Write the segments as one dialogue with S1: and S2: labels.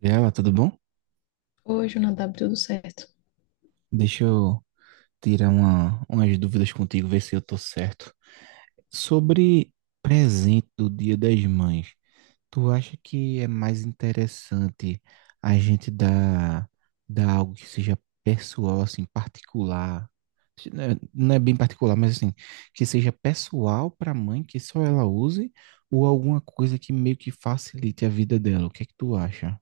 S1: Gabriela, tudo bom?
S2: Oi, Jonadab, tudo certo?
S1: Deixa eu tirar umas dúvidas contigo, ver se eu tô certo. Sobre presente do Dia das Mães, tu acha que é mais interessante a gente dar algo que seja pessoal, assim, particular? Não é bem particular, mas assim, que seja pessoal para a mãe, que só ela use, ou alguma coisa que meio que facilite a vida dela? O que é que tu acha?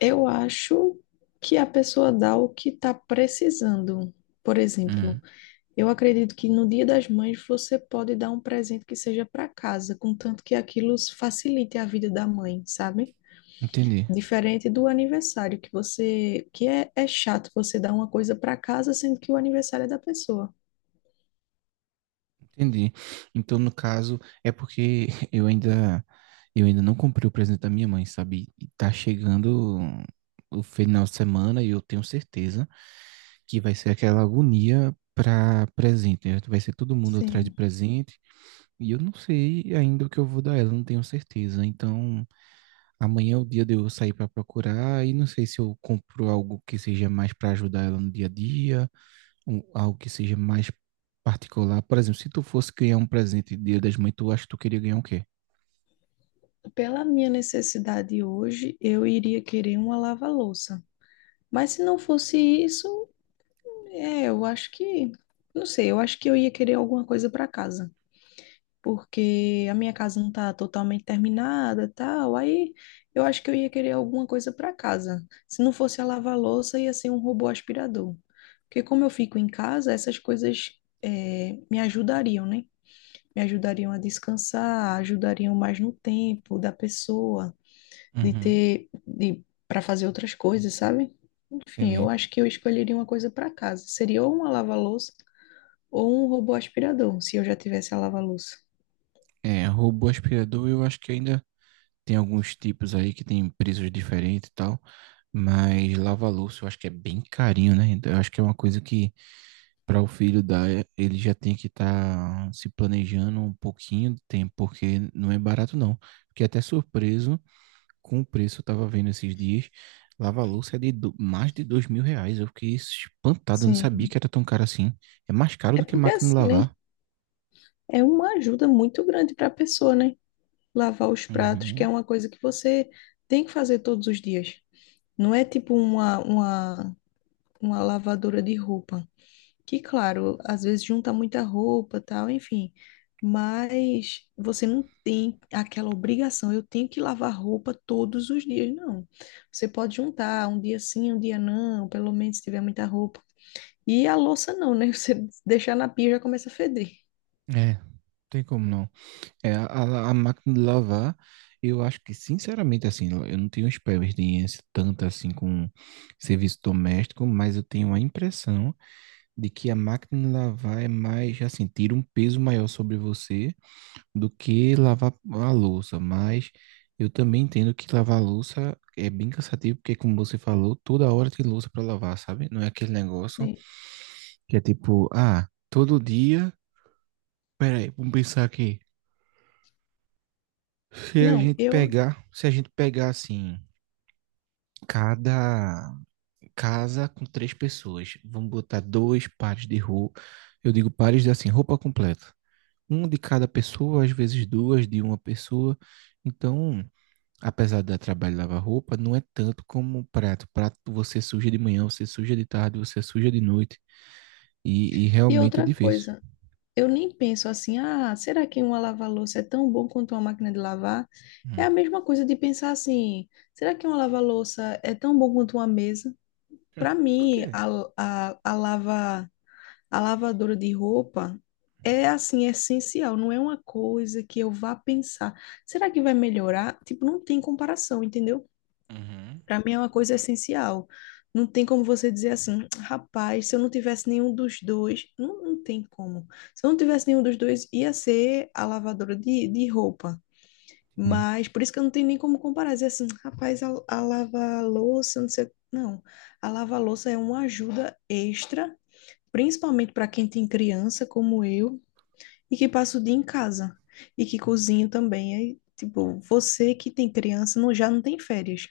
S2: Eu acho que a pessoa dá o que está precisando. Por exemplo,
S1: Hum,
S2: eu acredito que no Dia das Mães você pode dar um presente que seja para casa, contanto que aquilo facilite a vida da mãe, sabe?
S1: Entendi.
S2: Diferente do aniversário, que é chato você dar uma coisa para casa, sendo que o aniversário é da pessoa.
S1: Entendi. Então, no caso, é porque eu ainda não comprei o presente da minha mãe, sabe? E tá chegando o final de semana e eu tenho certeza que vai ser aquela agonia para presente, né? Vai ser todo mundo atrás de
S2: Sim.
S1: presente e eu não sei ainda o que eu vou dar ela, não tenho certeza. Então, amanhã é o dia de eu sair para procurar e não sei se eu compro algo que seja mais para ajudar ela no dia a dia, algo que seja mais particular. Por exemplo, se tu fosse ganhar um presente de Dia das Mães, tu acha que tu queria ganhar o quê?
S2: Pela minha necessidade hoje, eu iria querer uma lava-louça. Mas se não fosse isso, eu acho que, não sei, eu acho que eu ia querer alguma coisa para casa. Porque a minha casa não tá totalmente terminada, tal. Aí eu acho que eu ia querer alguma coisa para casa. Se não fosse a lava-louça, ia ser um robô aspirador. Porque como eu fico em casa, essas coisas me ajudariam, né? Me ajudariam a descansar, ajudariam mais no tempo da pessoa,
S1: Uhum.
S2: para fazer outras coisas, sabe? Enfim, eu
S1: Entendi.
S2: acho que eu escolheria uma coisa para casa. Seria ou uma lava-louça ou um robô aspirador, se eu já tivesse a lava-louça.
S1: É, robô aspirador, eu acho que ainda tem alguns tipos aí que tem preços diferentes e tal, mas lava-louça eu acho que é bem carinho, né? Então, eu acho que é uma coisa que para o filho dar, ele já tem que estar se planejando um pouquinho de tempo, porque não é barato não. Fiquei até surpreso com o preço, eu tava vendo esses dias, lava-louça é mais de R$ 2.000. Eu fiquei espantado, eu não sabia
S2: Sim.
S1: que era tão caro assim. É mais caro
S2: É
S1: do que
S2: porque
S1: máquina de
S2: assim, né?
S1: lavar.
S2: É uma ajuda muito grande para a pessoa, né? Lavar os pratos, que é
S1: Uhum.
S2: uma coisa que você tem que fazer todos os dias. Não é tipo uma lavadora de roupa, que, claro, às vezes junta muita roupa, tal, enfim. Mas você não tem aquela obrigação, eu tenho que lavar roupa todos os dias, não. Você pode juntar um dia sim, um dia não, pelo menos se tiver muita roupa. E a louça não, né? Você deixar na pia já começa a feder.
S1: É, não tem como não. É, a máquina de lavar, eu acho que, sinceramente, assim, eu não tenho experiência tanta assim com serviço doméstico, mas eu tenho a impressão de que a máquina de lavar é mais, assim, tira um peso maior sobre você do que lavar a louça, mas eu também entendo que lavar a louça é bem cansativo, porque como você falou, toda hora tem louça para lavar, sabe? Não é aquele negócio
S2: Sim.
S1: que é tipo, ah, todo dia, peraí, vamos pensar aqui. Se a
S2: Não,
S1: gente
S2: eu.
S1: pegar, se a gente pegar assim, cada casa com três pessoas, vamos botar dois pares de roupa, eu digo pares de assim, roupa completa. Um de cada pessoa, às vezes duas de uma pessoa. Então, apesar de dar trabalho de lavar roupa, não é tanto como o prato. O prato você suja de manhã, você suja de tarde, você suja de noite. E
S2: E
S1: realmente é
S2: outra
S1: difícil.
S2: coisa, eu nem penso assim, ah, será que uma lava-louça é tão bom quanto uma máquina de lavar? É
S1: Hum.
S2: a mesma coisa de pensar assim, será que uma lava-louça é tão bom quanto uma mesa? Para
S1: Por
S2: mim,
S1: quê?
S2: a, a lava, a lavadora de roupa é assim, essencial, não é uma coisa que eu vá pensar, será que vai melhorar? Tipo, não tem comparação, entendeu?
S1: Uhum.
S2: Para mim é uma coisa essencial. Não tem como você dizer assim, rapaz, se eu não tivesse nenhum dos dois, não, não tem como. Se eu não tivesse nenhum dos dois, ia ser a lavadora de roupa.
S1: Entendi.
S2: Mas por isso que eu não tenho nem como comparar, dizer assim, rapaz, a lava-louça, não sei. Não, a lava-louça é uma ajuda extra, principalmente para quem tem criança como eu e que passa o dia em casa e que cozinha também. Aí, tipo, você que tem criança não, já não tem férias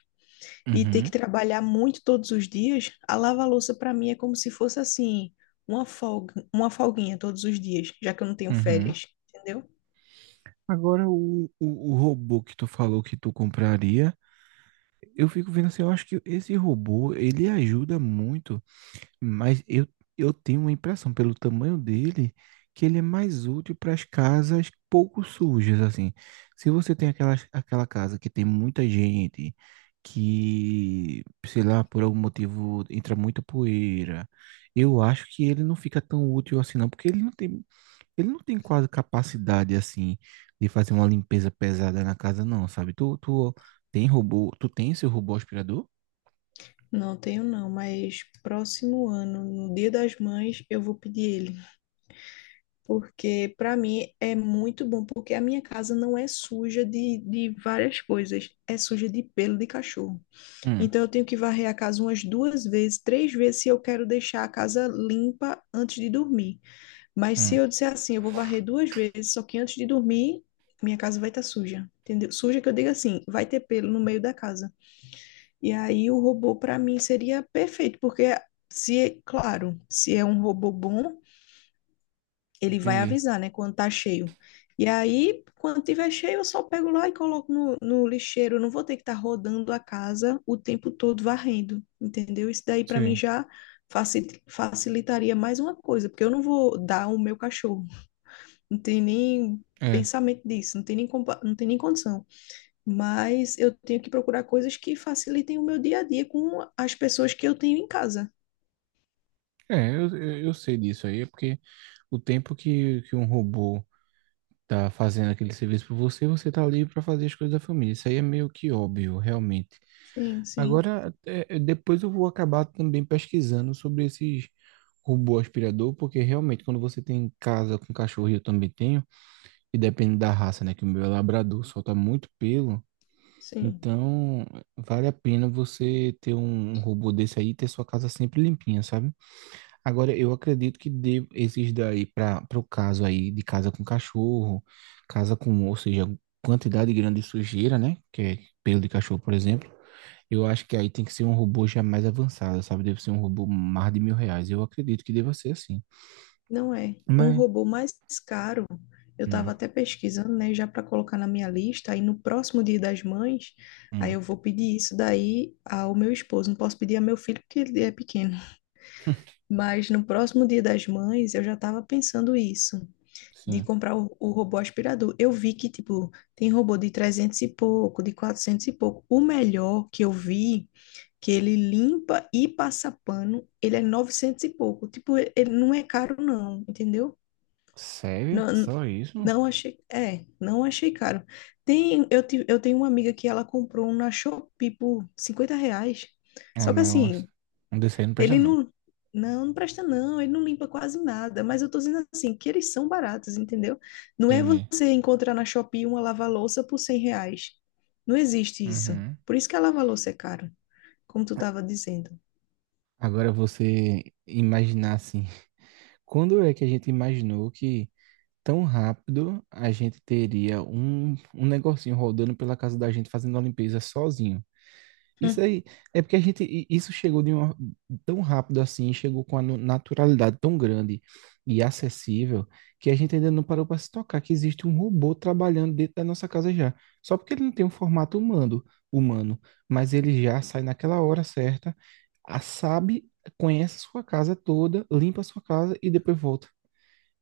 S2: e ter que
S1: Uhum.
S2: trabalhar muito todos os dias, a lava-louça para mim é como se fosse assim, uma folga, uma folguinha todos os dias, já que eu não tenho
S1: Uhum.
S2: férias, entendeu?
S1: Agora, o robô que tu falou que tu compraria, eu fico vendo assim, eu acho que esse robô, ele ajuda muito. Mas eu tenho uma impressão, pelo tamanho dele, que ele é mais útil para as casas pouco sujas, assim. Se você tem aquela casa que tem muita gente, que, sei lá, por algum motivo entra muita poeira, eu acho que ele não fica tão útil assim, não, porque ele não tem, quase capacidade, assim, de fazer uma limpeza pesada na casa, não, sabe? Tu tem robô, tu tem seu robô aspirador?
S2: Não tenho não, mas próximo ano, no Dia das Mães, eu vou pedir ele, porque para mim é muito bom, porque a minha casa não é suja de várias coisas, é suja de pelo de cachorro.
S1: Hum,
S2: Então eu tenho que varrer a casa umas duas vezes, três vezes se eu quero deixar a casa limpa antes de dormir. Mas se
S1: hum,
S2: eu disser assim, eu vou varrer duas vezes, só que antes de dormir, minha casa vai estar suja, entendeu? Suja que eu digo assim, vai ter pelo no meio da casa. E aí o robô para mim seria perfeito, porque se, é- claro, se é um robô bom, ele vai
S1: entendi.
S2: avisar, né, quando tá cheio. E aí, quando tiver cheio, eu só pego lá e coloco no lixeiro. Eu não vou ter que estar rodando a casa o tempo todo varrendo, entendeu? Isso daí para mim
S1: Sim,
S2: já facilitaria mais uma coisa, porque eu não vou dar o meu cachorro. Não tem nem
S1: é.
S2: pensamento disso, não tem nem, não tem nem condição. Mas eu tenho que procurar coisas que facilitem o meu dia a dia com as pessoas que eu tenho em casa.
S1: É, eu sei disso aí, é porque o tempo que um robô tá fazendo aquele serviço por você, você tá livre para fazer as coisas da família. Isso aí é meio que óbvio, realmente.
S2: Sim, sim,
S1: Agora, depois eu vou acabar também pesquisando sobre esses robô aspirador, porque realmente quando você tem em casa com cachorro, e eu também tenho, e depende da raça, né, que o meu é labrador, solta muito pelo,
S2: sim.
S1: então vale a pena você ter um robô desse aí e ter sua casa sempre limpinha, sabe? Agora, eu acredito esses daí, para o caso aí de casa com cachorro, casa com, ou seja, quantidade grande de sujeira, né? Que é pelo de cachorro, por exemplo. Eu acho que aí tem que ser um robô já mais avançado, sabe? Deve ser um robô mais de R$ 1.000. Eu acredito que deva ser assim.
S2: Não é. Um
S1: Mas.
S2: robô mais caro, eu
S1: Hum,
S2: estava até pesquisando, né, já para colocar na minha lista, aí no próximo Dia das Mães, aí
S1: hum,
S2: eu vou pedir isso daí ao meu esposo. Não posso pedir ao meu filho porque ele é pequeno. Mas no próximo Dia das Mães, eu já estava pensando isso. De
S1: sim.
S2: comprar o robô aspirador. Eu vi que, tipo, tem robô de 300 e pouco, de 400 e pouco. O melhor que eu vi, que ele limpa e passa pano, ele é 900 e pouco. Tipo, ele não é caro, não, entendeu?
S1: Sério?
S2: Não,
S1: Só isso?
S2: não achei, é, não achei caro. Tem, eu tenho uma amiga que ela comprou um na Shopee por R$ 50.
S1: Ah,
S2: Só que
S1: mas
S2: assim,
S1: um desse aí não presta,
S2: ele
S1: não.
S2: não presta não, ele não limpa quase nada, mas eu tô dizendo assim, que eles são baratos, entendeu? Não é
S1: Entendi.
S2: você encontrar na Shopee uma lava-louça por R$ 100. Não existe isso.
S1: Uhum.
S2: Por isso que a lava-louça é caro, como tu tava dizendo.
S1: Agora você imaginar assim. Quando é que a gente imaginou que tão rápido a gente teria um negocinho rodando pela casa da gente fazendo a limpeza sozinho. Isso
S2: Hum,
S1: aí é porque isso chegou de uma, tão rápido assim, chegou com a naturalidade tão grande e acessível que a gente ainda não parou para se tocar que existe um robô trabalhando dentro da nossa casa já. Só porque ele não tem um formato humano, mas ele já sai naquela hora certa, sabe, conhece a sua casa toda, limpa a sua casa e depois volta.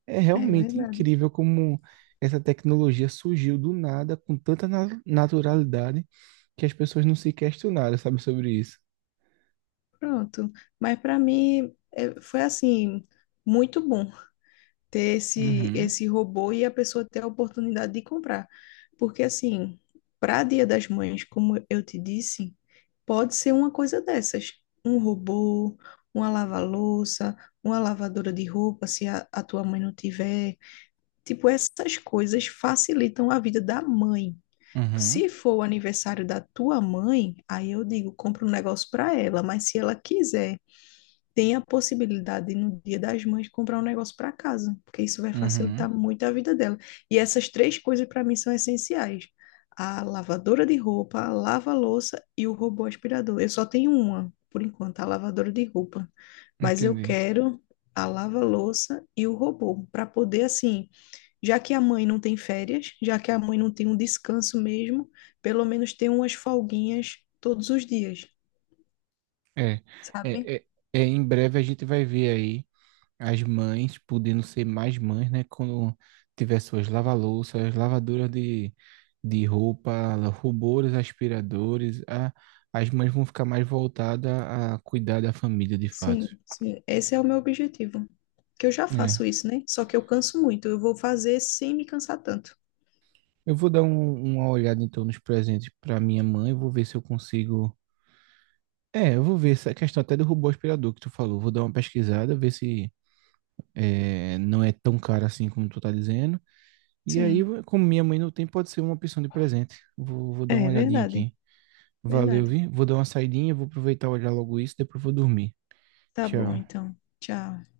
S1: É
S2: É
S1: realmente
S2: verdade.
S1: incrível como essa tecnologia surgiu do nada, com tanta naturalidade, que as pessoas não se questionaram, sabe, sobre isso.
S2: Pronto. Mas para mim é, foi assim, muito bom ter
S1: Uhum,
S2: esse robô e a pessoa ter a oportunidade de comprar. Porque, assim, para Dia das Mães, como eu te disse, pode ser uma coisa dessas. Um robô, uma lava-louça, uma lavadora de roupa, se a tua mãe não tiver. Tipo, essas coisas facilitam a vida da mãe.
S1: uhum,
S2: Se for o aniversário da tua mãe, aí eu digo, compra um negócio para ela, mas se ela quiser tem a possibilidade de, no Dia das Mães, comprar um negócio para casa, porque isso vai
S1: uhum,
S2: facilitar muito a vida dela. E essas três coisas, para mim, são essenciais: a lavadora de roupa, a lava-louça e o robô aspirador. Eu só tenho uma, por enquanto, a lavadora de roupa. Mas eu
S1: entendi.
S2: quero a lava-louça e o robô, para poder, assim, já que a mãe não tem férias, já que a mãe não tem um descanso mesmo, pelo menos ter umas folguinhas todos os dias,
S1: É,
S2: sabe?
S1: é, é, é, em breve a gente vai ver aí as mães podendo ser mais mães, né? Quando tiver suas lava-louças, lavadoras de roupa, robôs, aspiradores, as mães vão ficar mais voltadas a cuidar da família, de fato.
S2: Sim, sim. Esse é o meu objetivo. Que eu já faço
S1: É.
S2: isso, né? Só que eu canso muito. Eu vou fazer sem me cansar tanto.
S1: Eu vou dar uma olhada então nos presentes para minha mãe, vou ver se eu consigo. É, eu vou ver essa questão até do robô aspirador que tu falou. Vou dar uma pesquisada, ver se não é tão caro assim como tu tá dizendo. E aí,
S2: Sim.
S1: como minha mãe não tem, pode ser uma opção de presente. Vou dar uma
S2: É
S1: olhadinha
S2: verdade.
S1: aqui. Valeu,
S2: Verdade.
S1: vi? Vou dar uma saidinha, vou aproveitar e olhar logo isso, depois vou dormir.
S2: Tá bom,
S1: Tchau.
S2: então. Tchau.